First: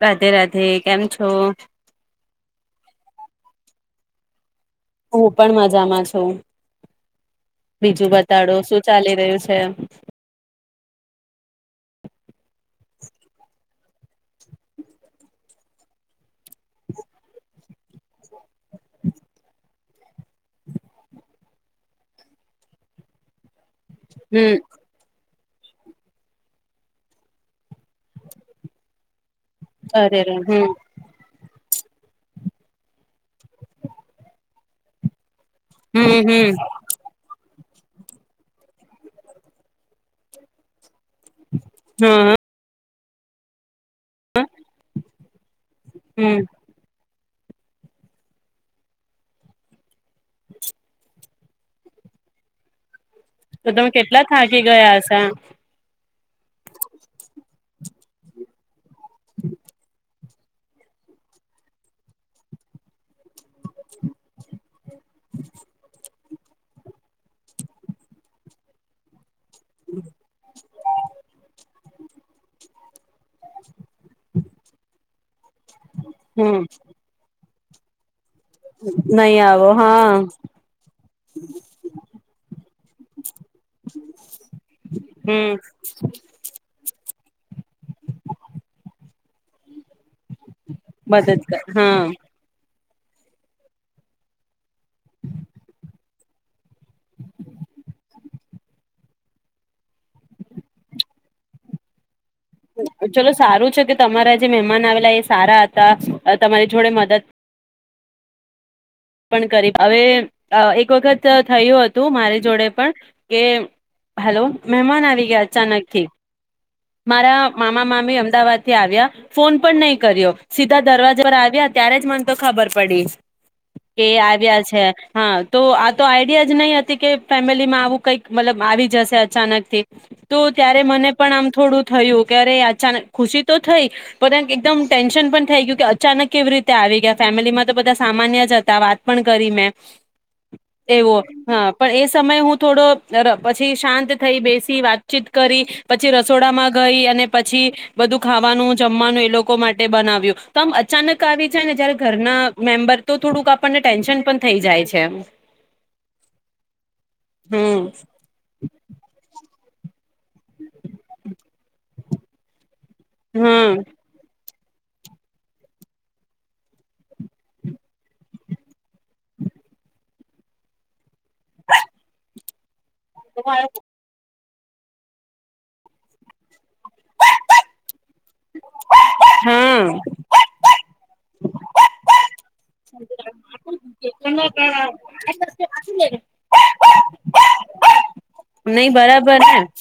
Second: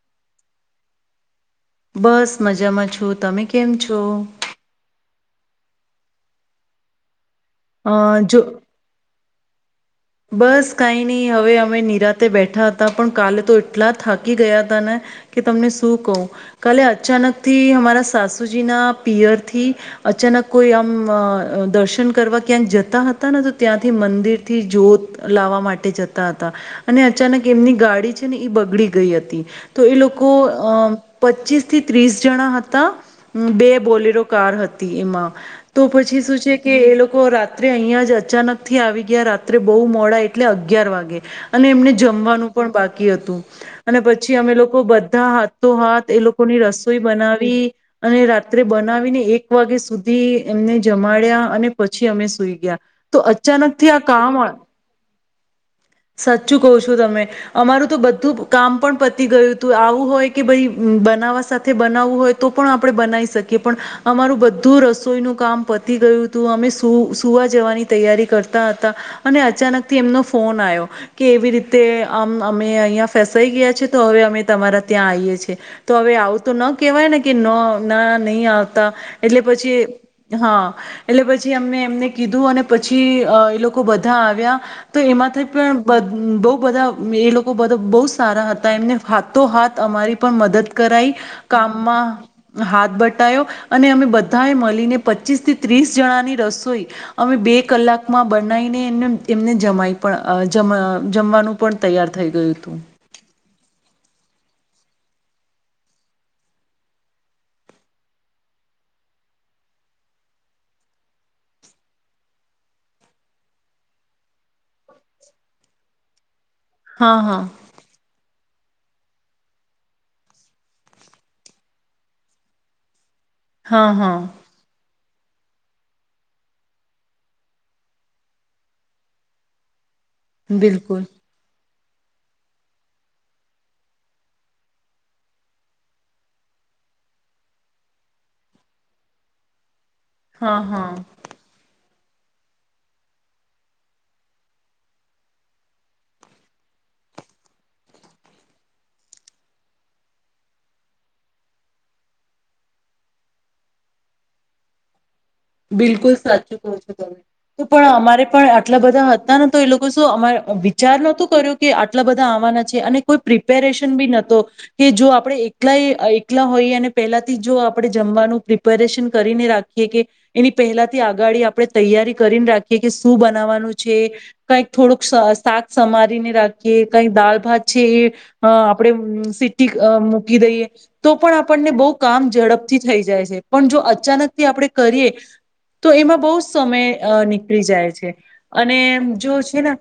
રાધે રાધે કેમ છો. બસ મજામાં છું તમે કેમ છો. હું પણ મજામાં છું. અ બીજું જો બતાડો શું ચાલી રહ્યું છે. હે બસ કઈ નહી હવે અમે નિરાતે બે ઠા હતા પણ કલે તો. એટલા થાકી ગયા હતા ને કે તમને શું કહું. કલે અચાનકથી કી અમારા સાસુજી ના પિયર થી અચાનક કોઈ આમ દર્શન કરવા ક્યાંક જતા હતા ના તો ત્યાંથી મંદિર થી હમ જો લાવવા માટે જતા હતા અને અચાનક એમની ગાડી છે ને એ બગડી ગઈ હતી. તો એ અરે લોકો રે હમ અ પચીસ. થી ત્રીસ જણા હતા બે બોલેરો કાર હતી એમાં. તો પછી હમ હમ શું છે કે એ લોકો રાત રાત્રે અહિયાં જ અચાનક થી આવી ગયા રાત્રે. બહુ મોડા એટલે અગિયાર વાગે. અને એમને હમ જમવાનું પણ બાકી. કી હતું. અને પછી અમે લોકો બ બધા તો હાથ એ હમ લોકો ની રસોઈ બનાવે. વી અને રાત્રે બનાવીને એક વાગ્યા સુધી એમને જમાડ્યા અને પછી અમે સુઈ ગયા. તો અચાનક તો તમે થી આ કેટલા કામ આવે. થાકી [unintelligible] સાચું કહ છું તમે. અમારું તો બધું કામ પણ પતી ગયું હતું આવું હોય કે ભાઈ બનાવવા સાથે બનાવવું હોય તો પણ આપડણે બનાવી શકીએ પણ અમારું બધું. સોઈનું કામ પતી ગયું. તું અમે સુ સુવા જવાની તૈયારી કરતા હતા. અને અચાનકથી એમનો ફોન આવ્યો. એવી રીતે. કે આ અમે અહંયા. ફસાાઈ ગયા છે તો હવે અમે. તમારા ત્યાં આઈએ છે તો હવે આવું તો હમ ન કેવાય ને કે ન ના ની આવતા નહી એટલે આવો પછી હા હા એટલે પછી અમને એમને કીધું પછી અ લોકો બધા આવ્યા તો એમાંથી હમ પણ બઉ બધા એ લોકો બધ બહુ સારા હતા એમને હાથો હાથ અમારી પણ મદદ કર્યા મદદ કર હા કામમાં હા બટોયો અને અમે બધાએ મળીને પચીસ થી ત્રીસ જણાની રસોઈ અમે બે કલાકમાં બનાવીને એને એમને જમાઈ પણ જ જમવાનું પણ તૈયાર થઈ ગયું હતું. ચલો સારું છે કે તમારા જે મહેમાન આવેલા એ સારા હતા તમારી જોડે મદદ પણ કરી હવે એક વખત થયું હતું મારી જોડે પણ કે હલો મહેમાન આવી ગયા અચાનક થી હા મારા હા. મામા મામી અમદાવાદ આવ્યા ફોન પણ નહી કર્યો સીધા દરવાજા પર આવ્યા ત્યારે જ મને તો ખબર પડી હા એ હા આવ્યા છે. હા તો આ તો આઈડિયા જ નહી હતી કે ફેમિલી માં આવું કઈક મતલબ આવી જશે અચાનક થી. તો ત્યારે બિલકુલ મને પણ આમ થોડું થયું ક્યારે અચાનક ખુશી તો થઈ પણ એકદમ ટેન્શન પણ થઈ ગયું કે અચાનક કેવી રીતે આવી ગયા ફેમિલીમાં તો બધા સામાન્યજ તા વાત પણ કરી મેં. હા હા. એવું હા. પણ એ સમયે હું થોડો ર પછી શાંત થઈ બેસી વાતચીત કરી પછી રસોડામાં ગઈ અને પછી બધું ખાવાનું જમવાનું એ લોકો માટે બનાવ્યું તો આમ અચાનક આવી છે ને જયારે ઘરના મેમ્બર તો થોડુંક આપ પણને ટેન્શન પણ થઈ જાય છે. બિલકુલ સાચું કો છો તમે તો હમ પણ અમારે પણ આટલા બધા હતા ન તો એ લોકો શુ અમારે વિચાર નતું કર્યો કે આટલા બધા આવાના છે અને કોઈ હમ પ્રિપેરેશન બી નહતો. કે જો આપણે એકલાય એકલા હોઈએ અને પેલાથી જો આપણે જમવાનું પ્રિપેરેશન કરીને રાખીએ કે એની પહેલા થી આગાળ આપણે તૈયારી કરીને રાખ કે કે શું બનાવાનું છે. કઈક થોડુંક શ શાક સમારીને રાખીએ કઈક દાળ ભાત છે એ અ આપણે સીટી હા મૂકી દઈએ તો પણ આપણને બહ કામ ઝડપથી થઈ જાય છે. પણ જો અચાનકથી આપણે કરીએ. તો એમાં બહુ સમય નીકળી જાય છે, અને નહી જો બરાબર છે ને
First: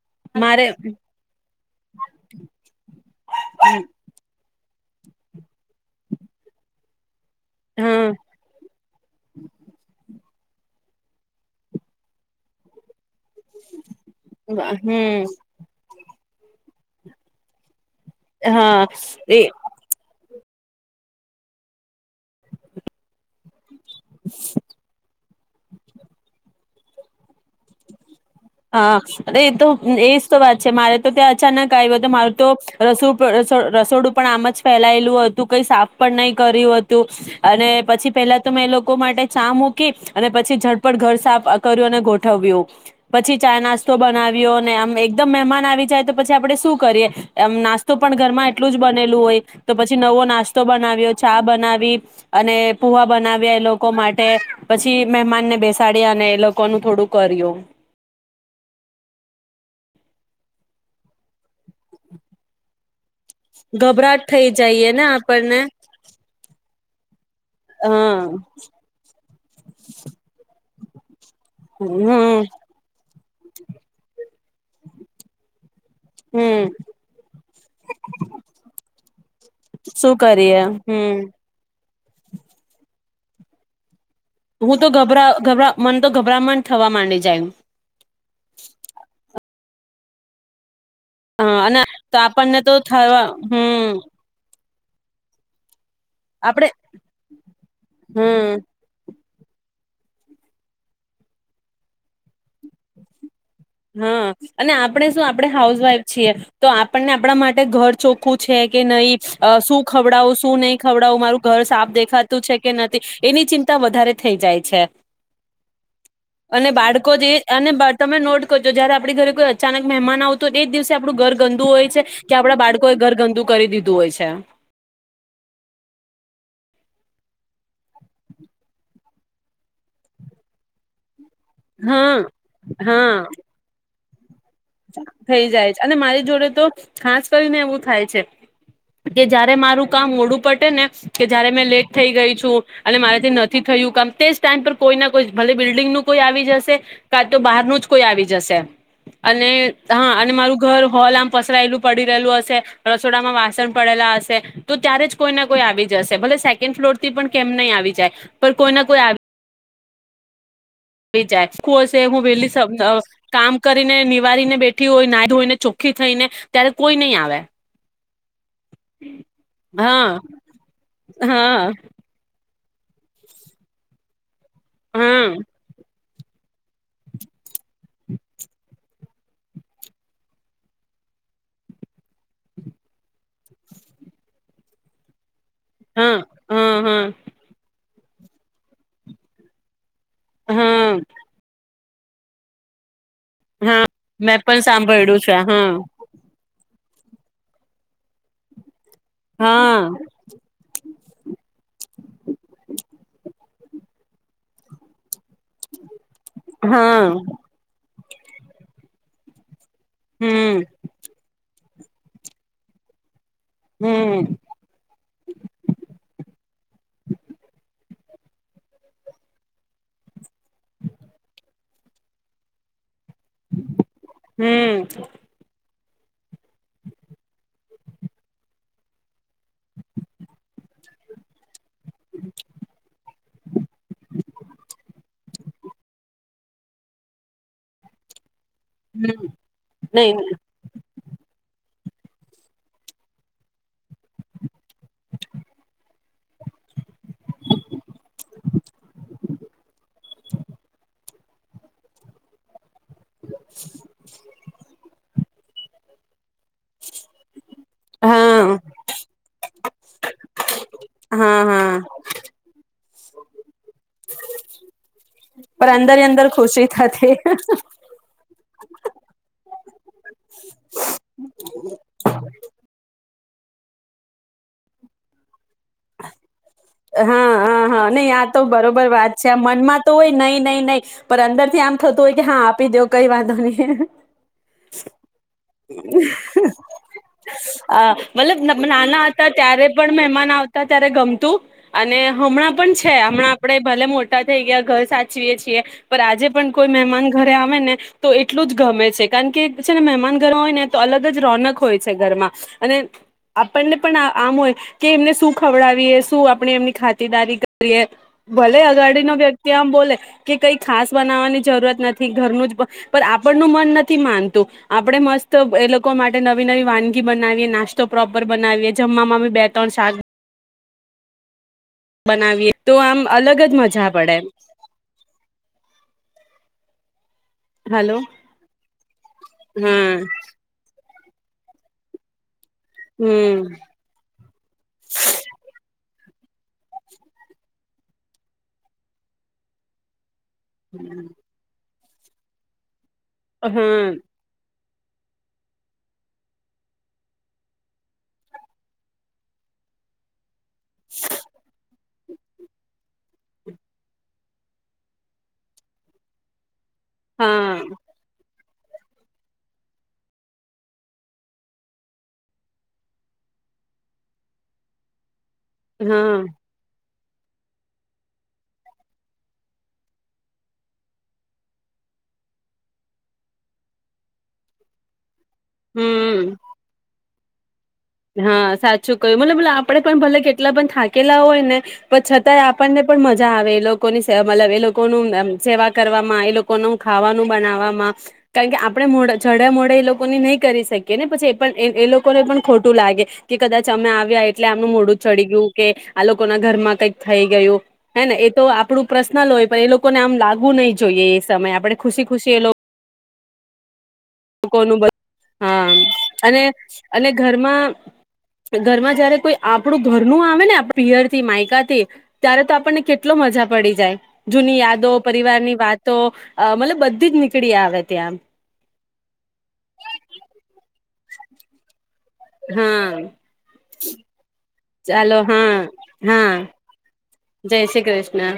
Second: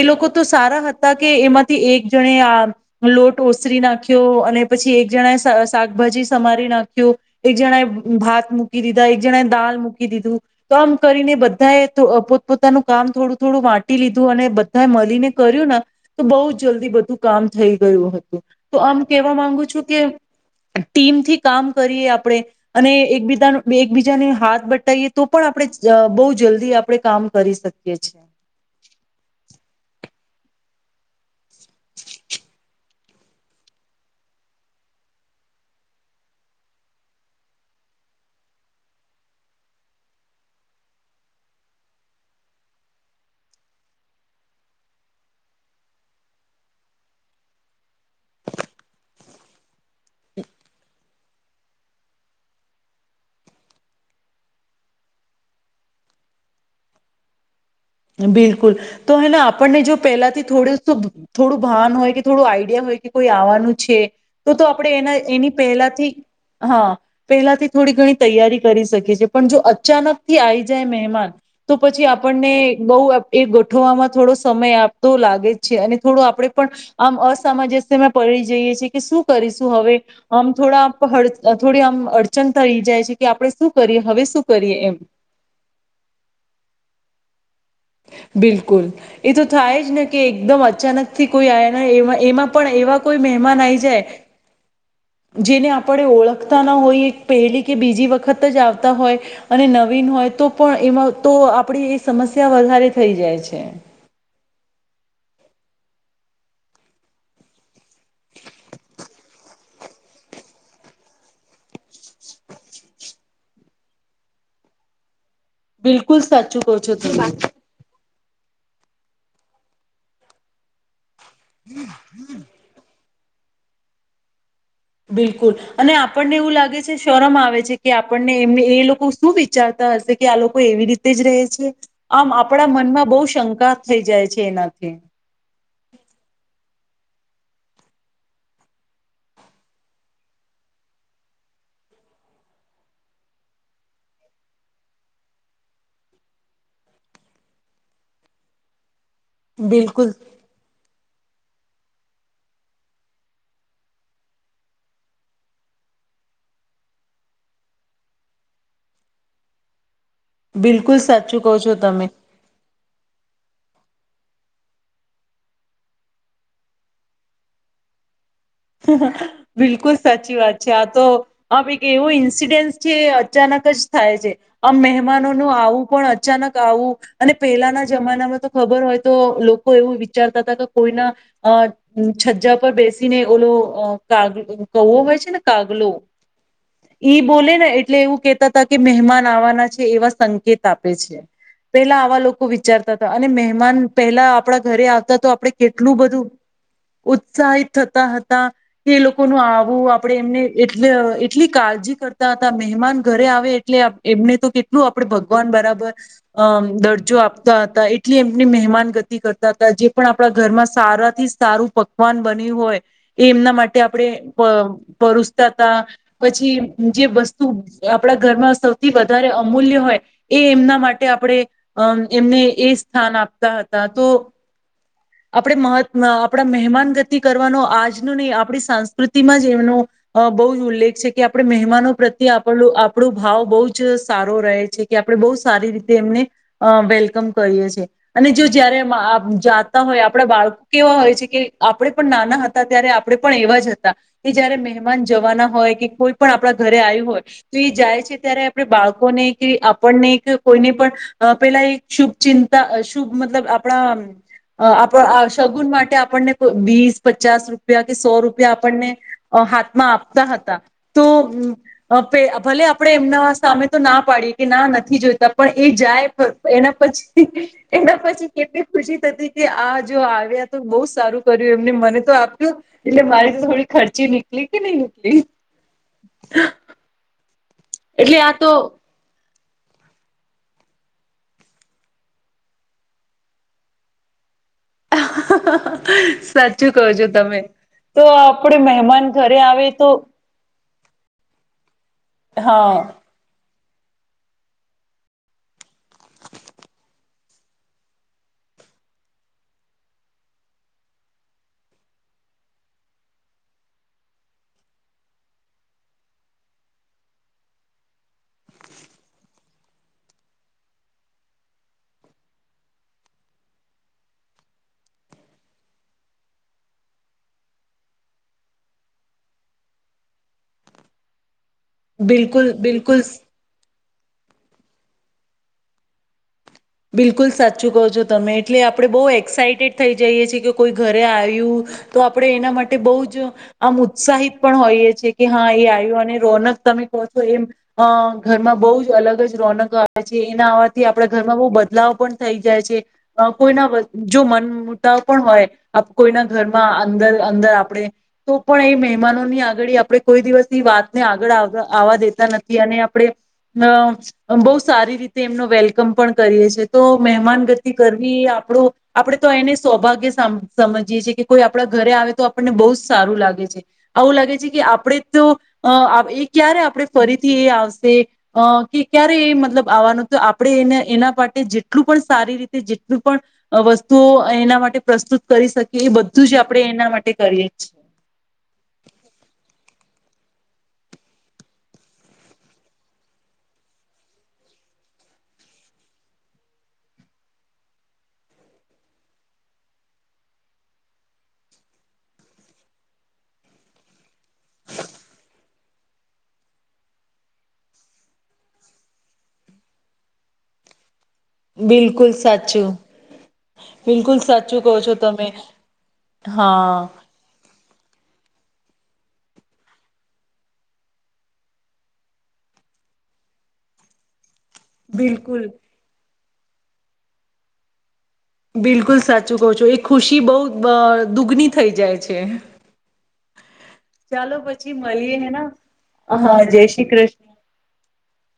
એ લોકો તો મારે સારા હતા કે એમાં થી એક જણે આ લોટ ઓસરી નાખ્યો અને પછી એક જણા શાકભાજી સમારી નાખ્યું. એક જણા હા ભાત મૂકી દીધા એક જણા દ મકી દીધું, તો આમ કરીને બધા એ પોતપ પોતાનું કામ થોડું થોડું વાટી લીધું અને બધા હમ મળીને કર્યું ને. તો બઉુ જલ્દી બધું કામ થઈ ગું હતું, તો હા આમ કેવા એ માંગુ છું કે ટીમથી કામ કરીએ આપડણે અને, એકબીજાનું બે એકબીજાને હાથ એ તો પણ આપણે બહુ જલ્દી આપડણે કામ કરી શકીએ છે. હા અરે એ તો એજ તો વાત છે મારે તો ત્યાં અચાનક આવ્યું હતું મારું તો રસો રસોડું પણ આમ જ ફેલાયેલું હતું કઈ સાફ પણ નહી કર્યું હતું, અને પછી પેલા તો મેં એ લોકો માટે ચા મૂકી અને પછી ઝડપટ ઘર સાફ કર્યું અને ગોઠવ્યું. પછી ચા નાસ્તો બનાવ્યો અને આમ એકદમ મહેમાન આવી જાય તો પછી આપડે શું કરીએ એમ, નાસ્તો પણ ઘરમાં એટલું જ બનેલું હોય તો પછી નવો નાસ્તો બનાવ્યો ચા બનાવી, અને પુવા બનાવ્યા એ લોકો માટે પછી મહેમાનને બેસાડ્યા અને એ લોકોનું થોડું કર્યું. બિલકુલ તો હેને આપણને જો પહેલાથી થોડું શું થોડું ભાન હોય કે થોડું આઈડિયા હોય કે કોઈ આવવાનું છે, ગભરાટ થઈ તો તો જઈએ આપણે ને એના એની આપણને પહેલાથી હા પહેલાથી થોડી હા ઘણી તૈયારી કરી શકીએ છીએ પણ જો અચાનક થી આવી જય મેહેમાન તો પછી હમ આપણને બ એ ગોઠવામાં થોડો સમય આપતો લાગે અને થોડું આપણે પણ હમ આમ અસામજસ્યમાં પડી જઈએ છેએ કે શું કરીશું હવે શું આમ કરીએ હમ થોડા થોડી આમ અડચણ થય જાય છે કે આપડણે શું કરીએ હવે શું કરીએ હું તો એમ ગભરા ગ મન તો ગભરામણ થવા માંડી જાયું બિલકુલ એ તો થાય જ ને કે એકદમ અચાનક થી હ કોઈ અને આવે તો એ એમાં આપણને તો પણ એવા કોઈ થવા મહેમાન આઈ હમ જાય જિને આપને આપણે ઓળખતા આપડે ના હોય પહેલી કે બીજી વખત જ હમ આવતા હોય અને નવીન હોય તો પણ એમાં તો આપડી એ સમ ત્યા વધારે થઇ જાય છે હા અને આપણે શું આપણે હાઉસવાઈફ છીએ તો આપણને આપણા માટે ઘર ચોખ્ખું છે કે નહી શું ખવડાવું શું નહીં ખવડાવું મારું ઘર સાફ દેખાતું છે કે નથી એની ચિંતા વધારે થઈ જાય છે બિલકુલ સાચું અને કહો છો બાળકો જે તમે અને તમે નોટ તો જોજો આપડી ઘરે કોઈ અચાનક મહેમાન આવ તો એ જ દિવસે આપું ઘર ગંદુ હોય છે કે આપડા બાળકોએ ઘર ગંદુ કરી દીધું હોય છે બિલકુલ અને આપણને એવું લાગે છે શરમ આવે છે કે આપણને એમને એ લોકો શું વિચારતા હશે કે આ લોકો એવી રીતે જ રહે છે આમ હા આપણા મનમાં બો હા શંકા થઈ જાય. છે એનાથી થઈ જાય છે અને મારી જોડે તો. ખાસ કરીને એવું થાય છે કે જયારે મારું કામ મોડું પટે ને કે જયારે મેં લેટ થઈ ગઈ છું અને મારેથી નથી થયું કામ તે જ ટાઈમ પર કોઈ ના કોઈ ભલે બિલ્ડિંગ નું કોઈ આવી જશે કા તો બહાર ન જ કોઈ આવી જશે. અને હા બિલકુલ અને મારું ઘર હોલ આમ. પસરાયેલું પડી રહેલું હશે રસોડામાં વાસણ પડેલા હશે તો ત્યારે જ કોઈ ના કોઈ આવી જાય ભલે સેકન્ડ ફ્લોર થી પણ કેમ નહી આવી જાય પણ કોઈ ના કોઈ આવી. બિલકુલ આવી સાચું કહો જાય છો હું હશે તમે હું વેલી કામ કરી. ને નિવારીને બેઠી હોય નાઈધોઈને ચોખ્ખી થઈને ત્યારે કોઈ નહી આવે. બિલકુલ હા સાચી વાત છે આ તો આપ હા એક એવું ઇન્સિડેન્. જે અચાનક જ થાય છે. આમ હા મહેમાનો નું આવું પણ. અચાનક આવું અને. પેલાના જમાનામાં તો ખબર હોય. તો લોકો એવું વિચારતા હતા કે કોઈના અ છજા પર બેસીને. ઓલો ક કૌવો હોય છે ને. કાગલો હા હા હા ઈ બોલે એ. એટલે એવું કેહેતા હતા કે મહેમાન આવાના છે એવા. સંકેત આપે હા છે. તેલા આવા લોકો વિચારતા અને મહેમાન પહેલા મેં આપણા પણ ઘરે આવતા સાંભળ્યું તો છે આપડે હા કેટલું બધું ઉત્સાહિત હતા. હતા. કે એ લોકો ન હા આવું આપડે એમને એટલે એટલી કાળજી કરતા હતા મહેમાન ઘરે આવે એટલે એમને તો કેટલું આપડ ભગવાન બરાબર. અમ હા દરજો આપતા હતા એ. એટલી એમની મહેમાન ગતિ કરતા. જે પણ આપણા હમ ઘરમાં સારા થી સારું. પકવાન બની્યું હોય. એ એમના માટે આપણે હમ પરોસતા હતા પછી જે વસ્તુ. આપણા ઘરમાં સૌથી વધારે અમૂલ્ય હોય એ એમના માટે આપણે અ એમને એ. સ્થાન આપતા હતા તો હમ હમ આપણે મહ. આપડા મહેમાન ગતિ કરવાનો. આજ ન નહી આપણી સંસ્કૃતિમાં જ એમનો બહુ જ ઉલ્લેખ છે કે આપણે. નો પ્રત્ય આપું આપણું. ભાવ બહ જ સારો રહે છે કે આપણે બહ સારી રીતે એમને વેલકમ કરીએ છી અને. જયારે જાતા હોય નહી આપડા બાળકો કેવા હોય છે કે. આપડે પણ નાના હતા. ત્યારે આપણે પણ એવા જ હતા કે જયારે મહેમાન જવાના હોય કે કોઈ પણ આપણા ઘરે આવ્યું હોય તો એ જાય છે ત્યારે આપણે બાળકોને કે આપણને એક કોઈને પણ પેલા એક શુભ ચિંતા. શ મતલબ આપણા આપ. સગુન માટે આપણને. વીસ પચ. રૂપ કે સો હા રૂપિયા આપણને હાથમાં આપતા હતા તો હા હા ભલે. આપણે એમના સામે તો ના પાડીએ કે ના નથી જોઈ. પણ એ અંદર જાય અંદર ખુશી એના થતી પછી એના પછી. કેટલી ખુશી થતી કે આ જો આવ્યા તો બહુ સારું કર્યું એમને મને. તો આપ્યું એટલે મારી તો થોડી ખર્ચી નીકળ કે નઈ નીકળ. હા. હા હા ને યા તો બરોબર વાત. મનમાં તો હોય નહી નહી નહીિ પણ અંદર થી આમ થતું હોય કે હા આપી દવ કઈ વાંધો નહી. સાચું કહજો તમે અ તો આપડે મતલબ મહેમાન નાના હતા ઘરે આવે ત્યારે તો. પણ મહેમાન આવતા ત્યારે ગમતું. અને હમણાં પણ હા છે હમણાં. આપણે ભલે મોટા થઈ ગયા ઘર સાચવીએ છીએ પર આજે પણ કોઈ મહેમાન ઘરે આવે ને તો એટલું જ ગમે છે કારણ કે છે ને મહેમાન ઘર હોય ને તો અલગ જ રોનક હોય છે ઘરમાં અને આપણને પણ આમ હોય કે એમને શું ખવડાવીએ શું આપ. આપણે એમની ખાતદારી કરીએ ભલે અઘાડી ન વ્યક્તિ આમ બોલે કે કઈ ખાસ બનાવવાની જરૂરત નથી ઘરનું જ પણ આપણ ન મન નથી માનતું આપણે મસ્ત એ લોકો માટે નવી નવી વાનગી બનાવીએ નાસ્તો પ્રોપર બનાવીએ જમવામાં બે ત્રણ શાક. બિલકુલ બનાવીએ તો આમ બિલકુલ અલગ જ મજા આપે. બડ. બિલકુલ. બિલકુલ સાચું કહો છો તમે એટલે આપણે બહુ એક્સાઇટેડ થઈ હા જઈએ છીએ કે કોઈ. ઘરે આવ્યું તો આપણે એના માટે બહ જ હમ આમ ઉત્સાહિત પણ હોઈએ છે કે હા એ આવ્યું. રોનક તમે કહો છો એમ ઘરમાં બહ જ અલગ જ રોનક આવે છે. એના આવવાથી આપડ ઘર એમાં બો બદલાવ પણ થઈ જાય છે. કોઈના હા જો મન ત પણ હોય, કોઈના ઘરમાં અંદર અંદર આપણે, તો પણ એ મહેમાનોની આગળ આપે કોઈ દિવસ તી વાત ને આગળ નથી અને આપણે બો સારી રીતે એમનો વેલકમ પણ કરીએ છીએ. તો મહેમાન હા ગતિ કરવી એ પણુ આપણે તો એને સૌભાગ્ય સમ સમજીએ છીએ કે કોઈ આપણા ઘરે આવે તો આપણને બહુ જ સારું લાગે છે, આવું લાગે છે કે આપણે તો અહ હા એ ક્યારે આપડે ફરીથી એ આવશે અહ કે ક્યારે એ મતલબ આવવાનું તો આપણે એને એના માટે જેટલું પણ સારી રીતે જેટલું પણ અહ વસ્તુઓ એના માટે પ્રસ્તુત કરી શકીએ એ બધું હમ જ આપણે એના માટે કરીએ છીએ. હા, સાચું કહ્યું. મતલબ આપણે પણ ભલે કેટલા પણ થાકેલા હોય ને પણ છતાંય આપણને પણ મજા આવે એ લોકોની સે મતલબ એ લોકોનું આમ સેવા કરવામાં, એ લોકોનું ખાવાનું બનાવવામાં, કારણ કે આપણે મોડ જડે મોડે એ લોકોની નહી કરી શકીએ ને, પછી એ પણ એ એ લોકોને પણ ખોટું લાગે, કે કદાચ અમે આવ્યા એટલે આમનું મોડું ચડી ગયું, કે આ લોકો ના ઘરમાં કઈક થઈ ગયું? હે ને? એ તો આપડું પ્રર્સનલ હોય, પણ એ લોકોને આમ લાગવું નહી જોઈએ એ સમયે આપણે ખુશી બિલકુલ ખુશી એ સાચું. બિલકુલ સાચું કહો લોકોનું છો તમે હા અને હા અને ઘરમાં ઘરમાં જયારે કોઈ આપણું ઘરનું આવે ને પ્રિયર થી, માયકાથી, ત્યારે તો આપણને કેટલો મજા પડી જાય. જૂની યાદો, બિલકુલ પરિવારની વાતો અ. મતલબ બધી જ નીકળી આવે ત્યાં એમ. બિલકુલ સાચું કહો છો, એ ખુશી બઉ અહ દુગ્ની થઈ જાય છે. હા, ચાલો પછી ચાલો મળીએ હેના હા, હા જય શ્રી કૃષ્ણ જય શ્રી કૃષ્ણ.